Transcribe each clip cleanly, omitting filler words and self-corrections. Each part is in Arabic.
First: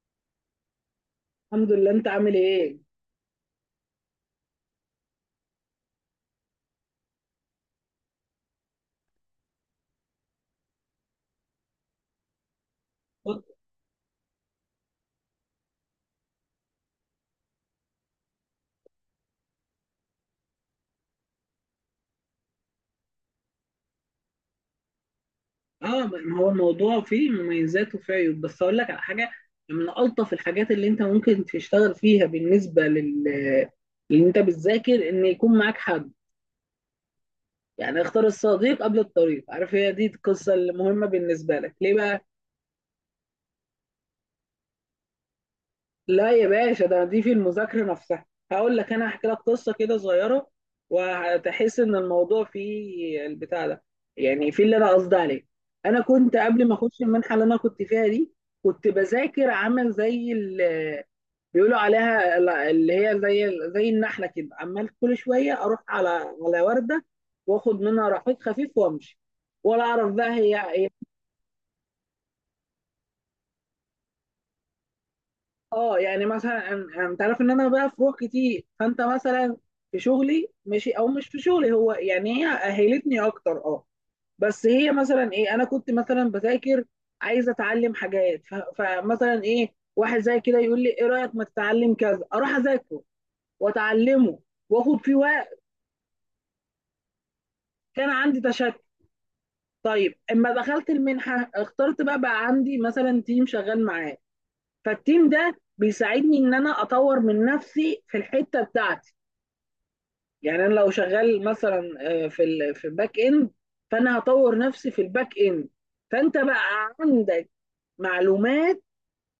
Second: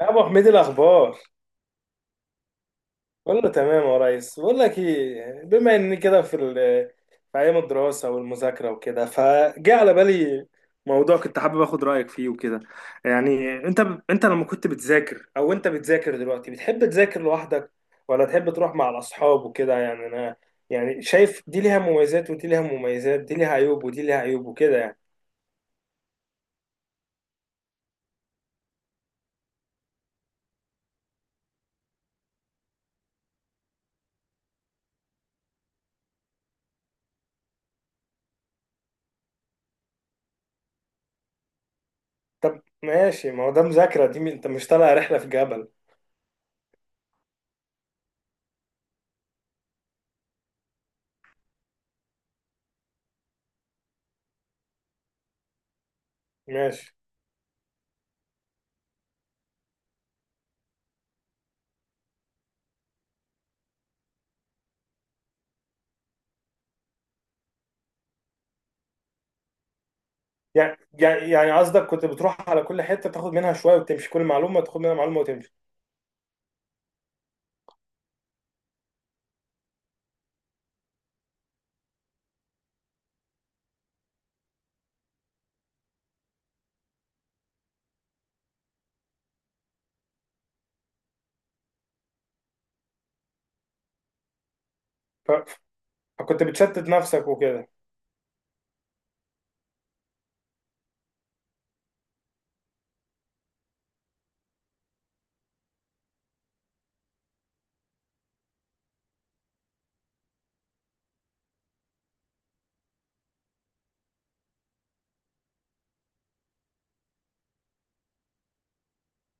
يا ابو حميد، إيه الاخبار؟ الحمد لله، انت عامل ايه؟ كله تمام يا ريس. بقول لك ايه، بما اني كده في ايام الدراسه والمذاكره وكده، فجاء على بالي موضوع كنت حابب اخد رايك فيه وكده. يعني انت لما كنت بتذاكر او انت بتذاكر دلوقتي، بتحب تذاكر لوحدك ولا تحب تروح مع الاصحاب وكده؟ يعني انا يعني شايف دي ليها مميزات ودي ليها مميزات، دي ليها عيوب ودي ليها عيوب وكده يعني. اه، ما هو الموضوع فيه مميزات وفيه عيوب، بس اقول لك على حاجه. من الطف الحاجات اللي انت ممكن تشتغل فيها بالنسبه لل اللي انت بتذاكر ان يكون معاك حد. يعني اختار الصديق قبل الطريق، عارف هي دي القصه المهمه بالنسبه لك ليه بقى. طب ماشي، ما هو ده مذاكره، دي انت مش طالع رحله في جبل. لا يا باشا، ده دي في المذاكرة نفسها. هقول لك، أنا هحكي لك قصة كده صغيرة وهتحس إن الموضوع فيه البتاع ده، يعني في اللي أنا قصدي عليه. أنا كنت قبل ما ماشي. أخش المنحة اللي أنا كنت فيها دي كنت بذاكر عامل زي بيقولوا عليها اللي هي زي النحلة كده، عمال كل شوية أروح على على وردة وآخد منها رحيق خفيف وأمشي، ولا أعرف بقى هي يعني إيه. يعني يعني قصدك كنت بتروح على كل حتة تاخد منها شوية وتمشي، كل معلومة تاخد منها معلومة وتمشي. اه، يعني مثلا انت عارف ان انا بقى في روح كتير، فانت مثلا في شغلي ماشي او مش في شغلي، هو يعني هي اهلتني اكتر اه. بس هي مثلا ايه، انا كنت مثلا بذاكر عايز اتعلم حاجات، فمثلا ايه واحد زي كده يقول لي ايه رايك ما تتعلم كذا، اروح اذاكره واتعلمه واخد فيه ف- وقت. فكنت بتشتت نفسك وكده. كان عندي تشتت. طيب اما دخلت المنحه اخترت بقى عندي مثلا تيم شغال معاه، فالتيم ده بيساعدني ان انا اطور من نفسي في الحته بتاعتي. يعني انا لو شغال مثلا في ال في الباك اند، فانا هطور نفسي في الباك اند. فانت بقى عندك معلومات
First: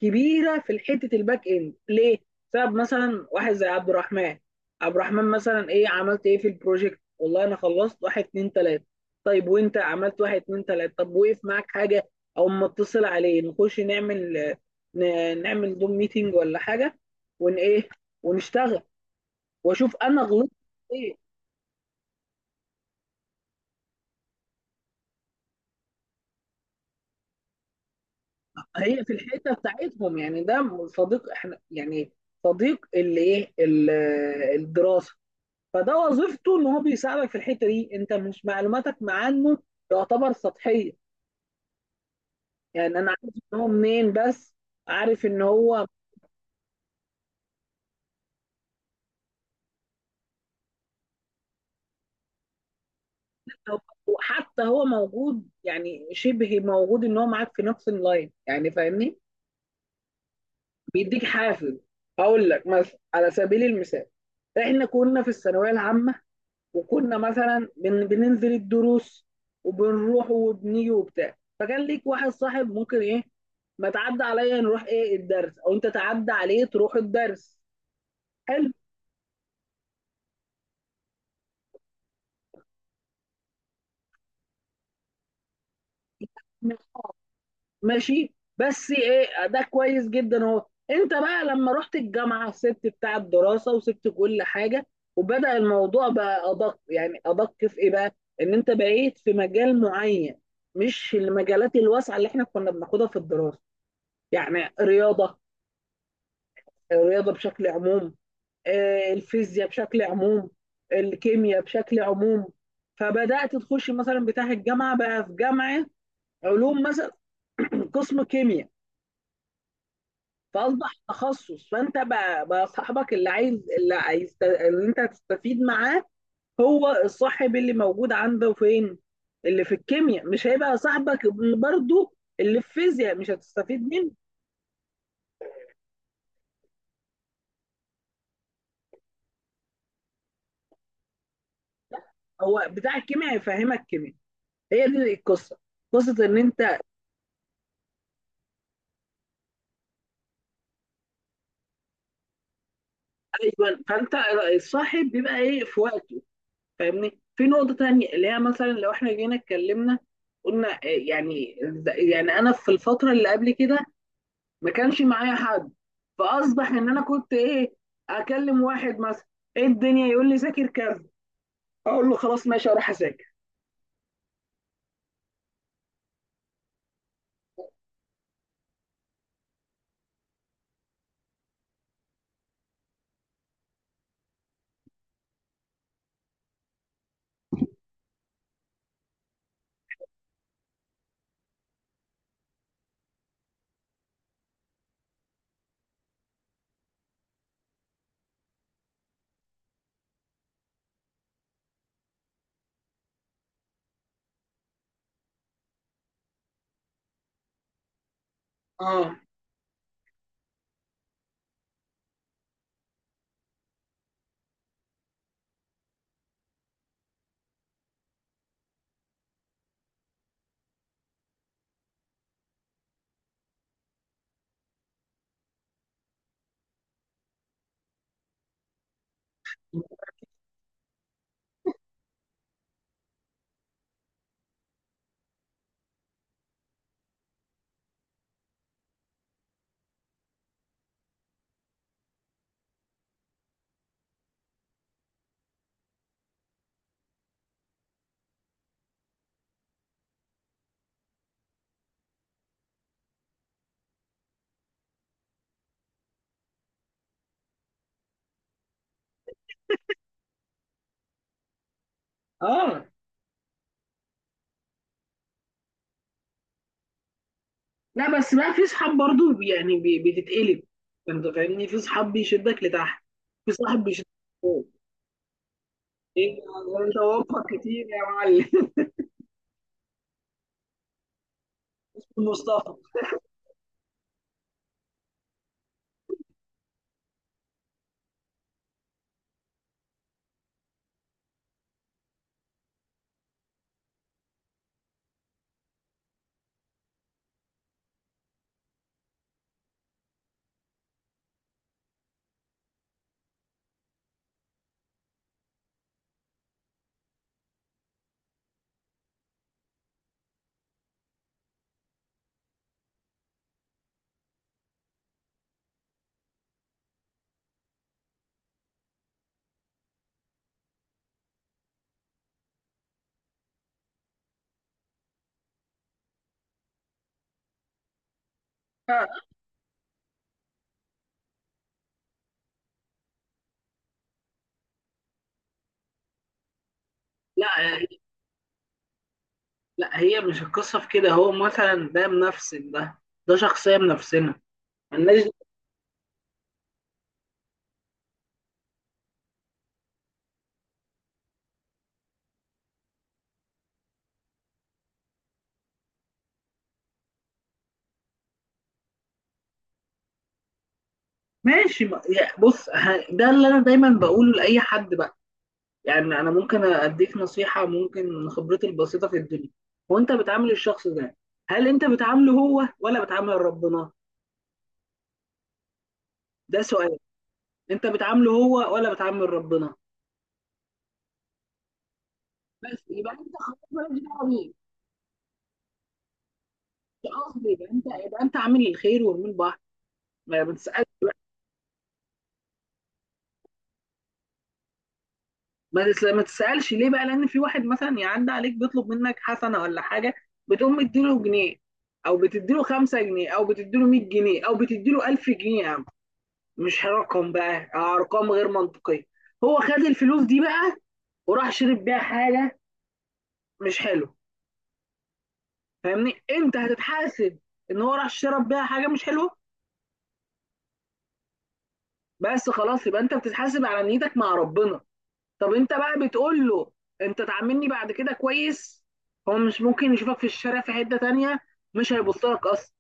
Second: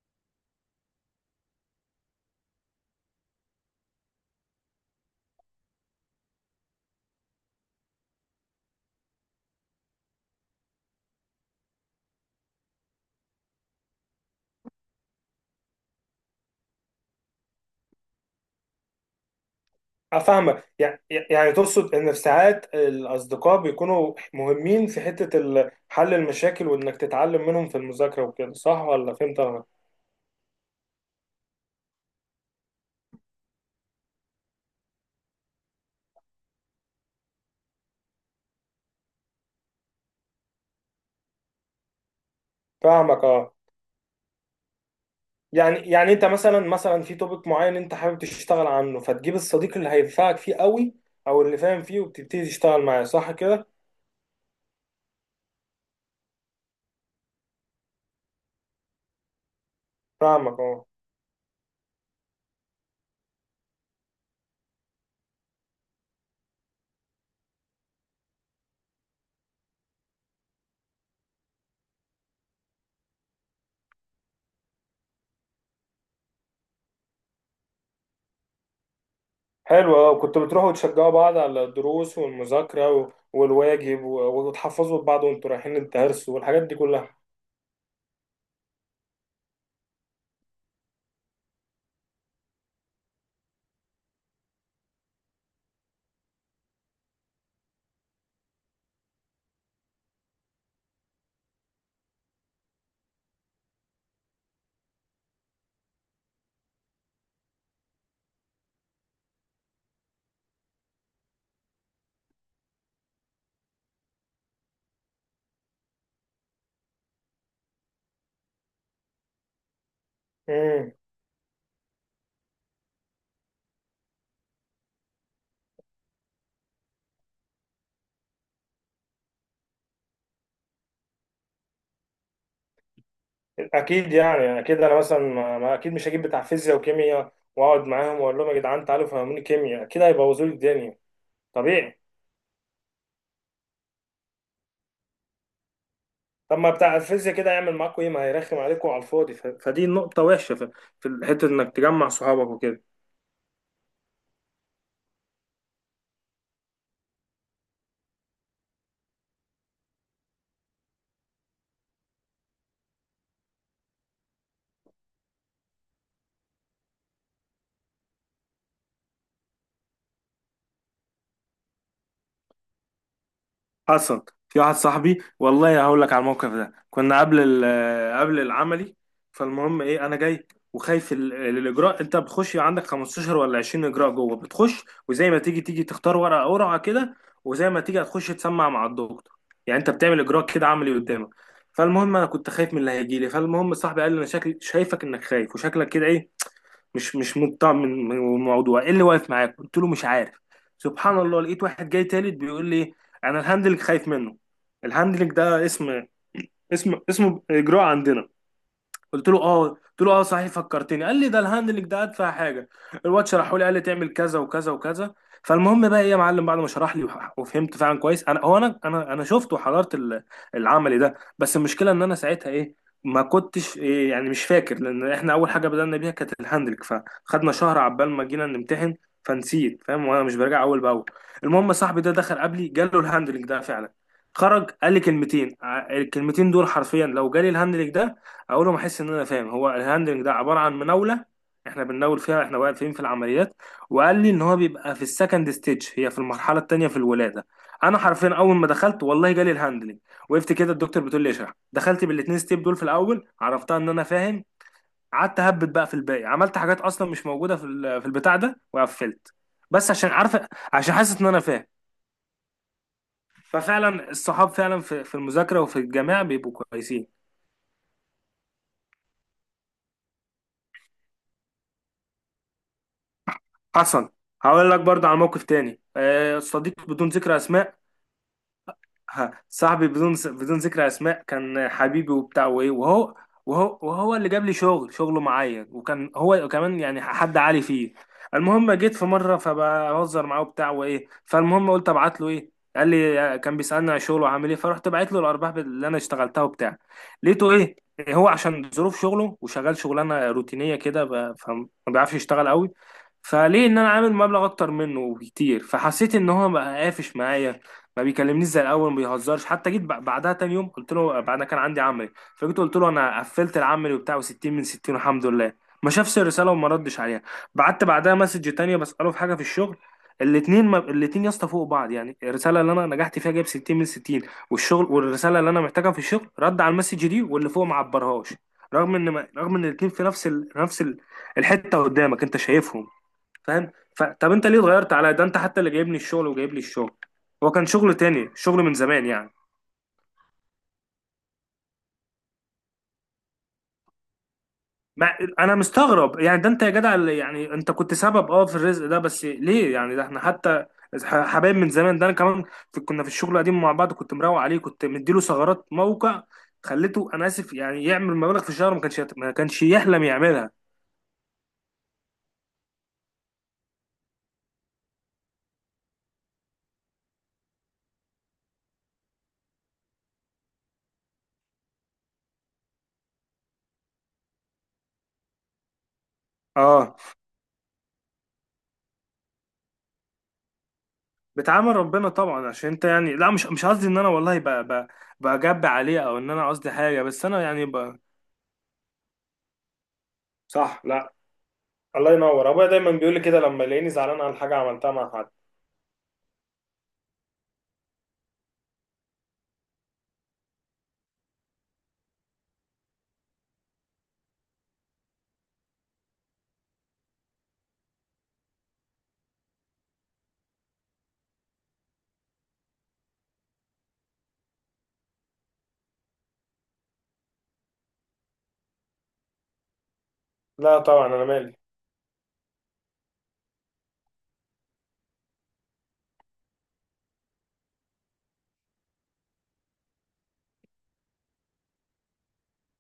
كبيره في حته الباك اند ليه؟ بسبب مثلا واحد زي عبد الرحمن. عبد الرحمن مثلا ايه عملت ايه في البروجكت؟ والله انا خلصت واحد اتنين تلاته. طيب وانت عملت واحد اتنين تلاته؟ طب وقف معاك حاجه؟ او ما اتصل عليه نخش نعمل، نعمل دوم ميتنج ولا حاجه، ون ايه، ونشتغل واشوف انا غلطت أفهمك. يعني ايه. يعني تقصد إن في ساعات الأصدقاء بيكونوا مهمين في حتة حل المشاكل، وإنك تتعلم منهم في المذاكرة وكده، صح هي في ولا فهمت الحته أنا؟ بتاعتهم، يعني ده صديق، احنا يعني صديق اللي ايه، الدراسه. فده وظيفته ان هو بيساعدك في الحته دي، انت مش معلوماتك مع عنه تعتبر سطحيه. يعني انا فاهمك، عارف أه. ان هو منين بس، عارف ان يعني هو. يعني أنت مثلا في توبيك معين أنت حابب تشتغل عنه، فتجيب الصديق اللي هينفعك فيه قوي أو اللي فاهم فيه وبتبتدي تشتغل معاه، صح كده؟ وحتى هو موجود، يعني شبه موجود ان هو معاك في نفس اللاين، يعني فاهمني، فاهمك، أه. بيديك حافز. هقول لك مثلا على سبيل المثال، احنا كنا في الثانويه العامه، وكنا مثلا بننزل الدروس وبنروح وبنيجي وبتاع، فكان ليك واحد صاحب ممكن ايه ما تعدى عليا نروح ايه الدرس، او انت تعدى عليه تروح الدرس. حلو. حلو، اه. كنتوا بتروحوا تشجعوا بعض على الدروس والمذاكرة والواجب وتحفظوا بعض وانتوا رايحين الدرس والحاجات دي كلها. ماشي، بس ايه ده كويس جدا اهو. انت بقى لما رحت الجامعه سبت بتاع الدراسه وسبت كل حاجه، وبدأ الموضوع بقى ادق، يعني ادق في ايه بقى، ان انت بقيت في مجال معين، مش المجالات الواسعه اللي احنا كنا بناخدها في الدراسه. يعني رياضه، الرياضة بشكل عموم، الفيزياء بشكل عموم، الكيمياء بشكل عموم. فبدأت تخش مثلا بتاع الجامعة، بقى في جامعة علوم مثلا قسم كيمياء. امم. فأصبح تخصص، فأنت بقى، صاحبك اللي عايز، اللي عايز اللي أنت هتستفيد معاه، هو الصاحب اللي موجود عنده فين. اللي في الكيمياء مش هيبقى صاحبك برضو، اللي في الفيزياء مش هتستفيد منه. اكيد، يعني اكيد انا مثلا اكيد مش هجيب بتاع فيزياء وكيمياء واقعد معاهم واقول لهم يا جدعان تعالوا فهموني كيمياء، اكيد هيبوظوا لي الدنيا. طبيعي. هو بتاع الكيمياء هيفهمك كيمياء، هي دي القصة، قصة إن طب ما أنت. بتاع الفيزياء كده هيعمل معاكم ايه؟ ما هيرخم عليكم على الفاضي. فدي نقطة وحشة في حتة انك تجمع صحابك وكده. ايوه، فانت الصاحب بيبقى ايه في وقته. فاهمني، في نقطه تانية اللي هي مثلا لو احنا جينا اتكلمنا، قلنا إيه يعني. يعني انا في الفتره اللي قبل كده ما كانش معايا حد، فاصبح ان انا كنت ايه، اكلم واحد مثلا ايه الدنيا يقول لي ذاكر كذا، اقول له خلاص ماشي اروح اذاكر. حصل. في واحد صاحبي، والله هقول لك على الموقف ده. كنا قبل العملي، فالمهم ايه، انا جاي وخايف الاجراء. انت بتخش عندك 15 ولا 20 اجراء جوه، بتخش وزي ما تيجي تيجي تختار ورقه قرعه كده، وزي ما تيجي هتخش تسمع مع الدكتور. يعني انت بتعمل اجراء كده عملي قدامك. فالمهم انا كنت خايف من اللي هيجي لي. فالمهم صاحبي قال لي انا شكلي شايفك انك خايف وشكلك كده ايه، مش مطمع من الموضوع، ايه اللي واقف معاك؟ قلت له مش عارف. سبحان الله لقيت واحد جاي تالت بيقول لي انا الهاندلنج خايف منه. الهاندلنج ده اسم اجراء عندنا. اه. قلت له اه، قلت له اه صحيح، فكرتني. قال لي ده الهاندلنج ده ادفع حاجه. الواد شرحه لي، قال لي تعمل كذا وكذا وكذا. فالمهم بقى ايه يا معلم، بعد ما شرح لي وفهمت فعلا كويس، انا هو انا شفت وحضرت العملي ده. بس المشكله ان انا ساعتها ايه، ما كنتش إيه يعني، مش فاكر، لان احنا اول حاجه بدأنا بيها كانت الهاندلنج، فخدنا شهر عبال ما جينا نمتحن فنسيت. فاهم، وانا مش براجع اول باول. المهم صاحبي ده دخل قبلي جاله الهاندلنج ده فعلا. خرج قال لي كلمتين، الكلمتين دول حرفيا لو جالي الهاندلنج ده، اول ما احس ان انا فاهم. هو الهاندلنج ده عباره عن مناوله، احنا بنناول فيها احنا واقفين في العمليات. وقال لي ان هو بيبقى في السكند ستيج، هي في المرحله الثانيه في الولاده. انا حرفيا اول ما دخلت والله جالي الهاندلنج. وقفت كده، الدكتور بتقول لي اشرح، دخلت بالاثنين ستيب دول في الاول، عرفتها ان انا فاهم. قعدت اهبط بقى في الباقي، عملت حاجات اصلا مش موجوده في البتاع ده، وقفلت. بس عشان عارفه، عشان حاسس ان انا فاهم. اه، ففعلا الصحاب فعلا في المذاكره وفي الجامعه بيبقوا كويسين. لا بس بقى في صحاب برضو يعني بتتقلب، انت فاهمني، في صحاب بيشدك لتحت، في صاحب بيشدك حصل. لفوق. هقول لك برضه على موقف تاني. ايه آه، صديق ده انت بدون ذكر وفق اسماء. كتير يا معلم. ها، صاحبي بدون ذكر اسماء، كان حبيبي وبتاع وايه، مصطفى. وهو اللي جاب لي شغل شغله معايا، وكان هو كمان يعني حد عالي فيه. المهم جيت في مره فبهزر معاه وبتاع وايه، فالمهم قلت ابعت له ايه. قال لي كان بيسالني على شغله وعامل ايه، فرحت بعت له الارباح اللي انا اشتغلتها وبتاع. لقيته ايه، هو عشان ظروف شغله وشغال شغلانه روتينيه كده، فما بيعرفش يشتغل قوي، فليه ان انا عامل مبلغ اكتر منه بكتير، فحسيت ان هو بقى قافش معايا، ما بيكلمنيش زي الاول، ما بيهزرش. حتى جيت بعدها تاني يوم قلت له بعد ما كان عندي عملي، فجيت قلت له انا قفلت العملي وبتاع، و60 من 60 والحمد لله. ما شافش الرساله وما ردش عليها. بعت بعدها مسج تانية بساله في حاجه في الشغل. الاتنين ما... الاتنين يا اسطى فوق بعض، يعني الرساله اللي انا نجحت فيها جايب 60 من 60، والشغل والرساله اللي انا محتاجها في الشغل، رد على المسج دي واللي فوق ما عبرهاش. رغم ان ما... رغم ان الاتنين في نفس الحته قدامك انت شايفهم. فاهم. طب انت ليه اتغيرت عليا؟ ده انت حتى اللي جايبني الشغل وجايب لي الشغل. لا، هو كان شغل تاني شغل من زمان يعني. لا هي مش القصة في كده، هو مثلا ده منفسن، ده ده شخصية منفسنة، ما... ملناش. انا مستغرب، يعني ده انت يا جدع اللي يعني انت كنت سبب اه في الرزق ده، بس ليه يعني؟ ده احنا حتى حبايب من زمان. ده انا كمان كنا في الشغل القديم مع بعض، كنت مروق عليه، كنت مديله ثغرات موقع، خليته انا اسف يعني يعمل مبالغ في الشهر ما كانش يحلم يعملها. ماشي بص ده اللي أنا دايما بقوله لأي حد بقى. يعني أنا ممكن أديك نصيحة ممكن من خبرتي البسيطة في الدنيا، وأنت بتعامل الشخص ده، هل أنت بتعامله هو ولا بتعامل ربنا؟ ده اه. سؤال. أنت بتعامله هو ولا بتعامل ربنا؟ بتعامل ربنا طبعا عشان انت بس يبقى يعني، لا أنت مش خلاص مش قصدي ان مالكش انا دعوة والله بيه. بجب عليه، او ان انا قصدي حاجه، مش بس انا قصدي، يعني يبقى أنت ب... يبقى أنت عامل الخير والمين بعض، ما صح، بتسألش. لا. الله ينور ابويا دايما بيقول لي كده لما يلاقيني زعلان على حاجه عملتها مع حد. ما تسألش ليه بقى؟ لأن في واحد مثلا يعدي عليك بيطلب منك حسنة ولا حاجة، بتقوم مديله جنيه، أو بتديله 5 جنيه، أو بتديله 100 جنيه، أو بتديله 1000 جنيه يا عم، مش رقم بقى، أرقام غير منطقية. هو خد الفلوس دي بقى وراح شرب بيها حاجة مش حلوة. فاهمني، أنت هتتحاسب إن هو راح شرب بيها حاجة مش حلوة؟ لا طبعا انا مالي. بس خلاص، يبقى أنت بتتحاسب على نيتك مع ربنا. طب انت بقى بتقول له انت تعاملني بعد كده كويس؟ هو مش ممكن يشوفك في الشارع في حتة تانية، مش هيبص لك اصلا.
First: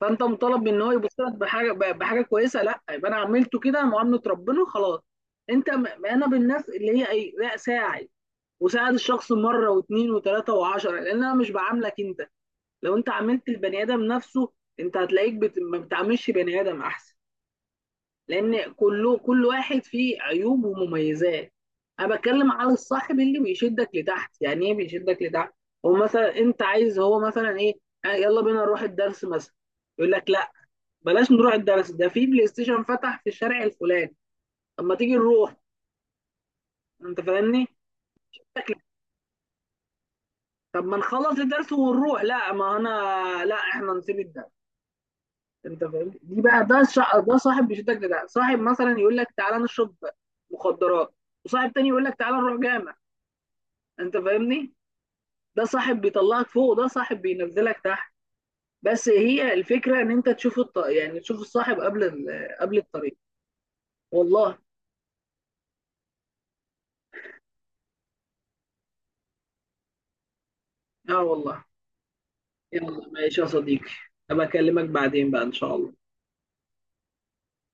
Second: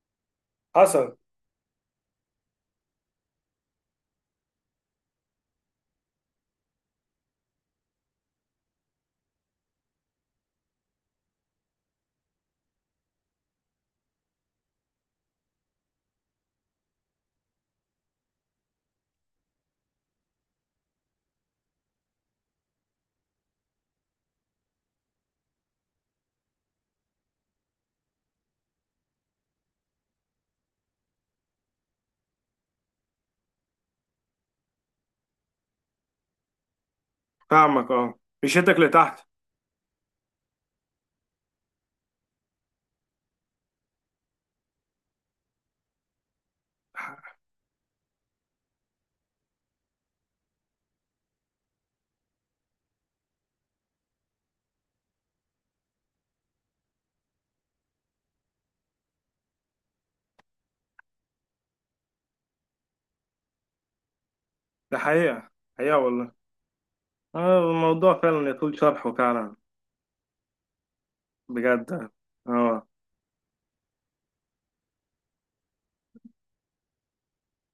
فانت مطالب من ان هو حصل. يبص لك بحاجة، بحاجة كويسة؟ لا، يبقى انا عملته كده معاملة ربنا خلاص. انت انا بالناس اللي هي ايه، لا ساعد، وساعد الشخص مرة واثنين وثلاثة وعشرة، لان انا مش بعاملك انت. لو انت عاملت البني ادم نفسه، انت هتلاقيك ما بتعاملش بني ادم احسن، لان كله، كل واحد فيه عيوب ومميزات. انا بتكلم على الصاحب اللي بيشدك لتحت. يعني ايه بيشدك لتحت؟ هو مثلا انت عايز، هو مثلا ايه، يلا بينا نروح الدرس مثلا، يقول لك لا، بلاش نروح الدرس، ده في بلاي ستيشن فتح في الشارع الفلاني، طب ما تيجي نروح. انت فاهمني، يقول فاهمك اه. لك لا. مشيتك لتحت. طب ما نخلص الدرس ونروح، لا ما انا، لا احنا نسيب الدرس. انت فاهمني دي بقى، ده ده صاحب بيشدك لتحت. صاحب مثلا يقول لك تعالى نشرب مخدرات، وصاحب تاني يقول لك تعالى نروح جامع، انت فاهمني. ده صاحب بيطلعك فوق، وده صاحب بينزلك تحت. بس هي الفكره ان انت تشوف يعني تشوف الصاحب قبل قبل الطريق، والله. ده حقيقه، حقيقه والله. آه، الموضوع فعلا يطول شرحه فعلا. اه والله. بجد. اه. يلا ماشي يا صديقي، ابقى اكلمك بعدين بقى ان شاء الله.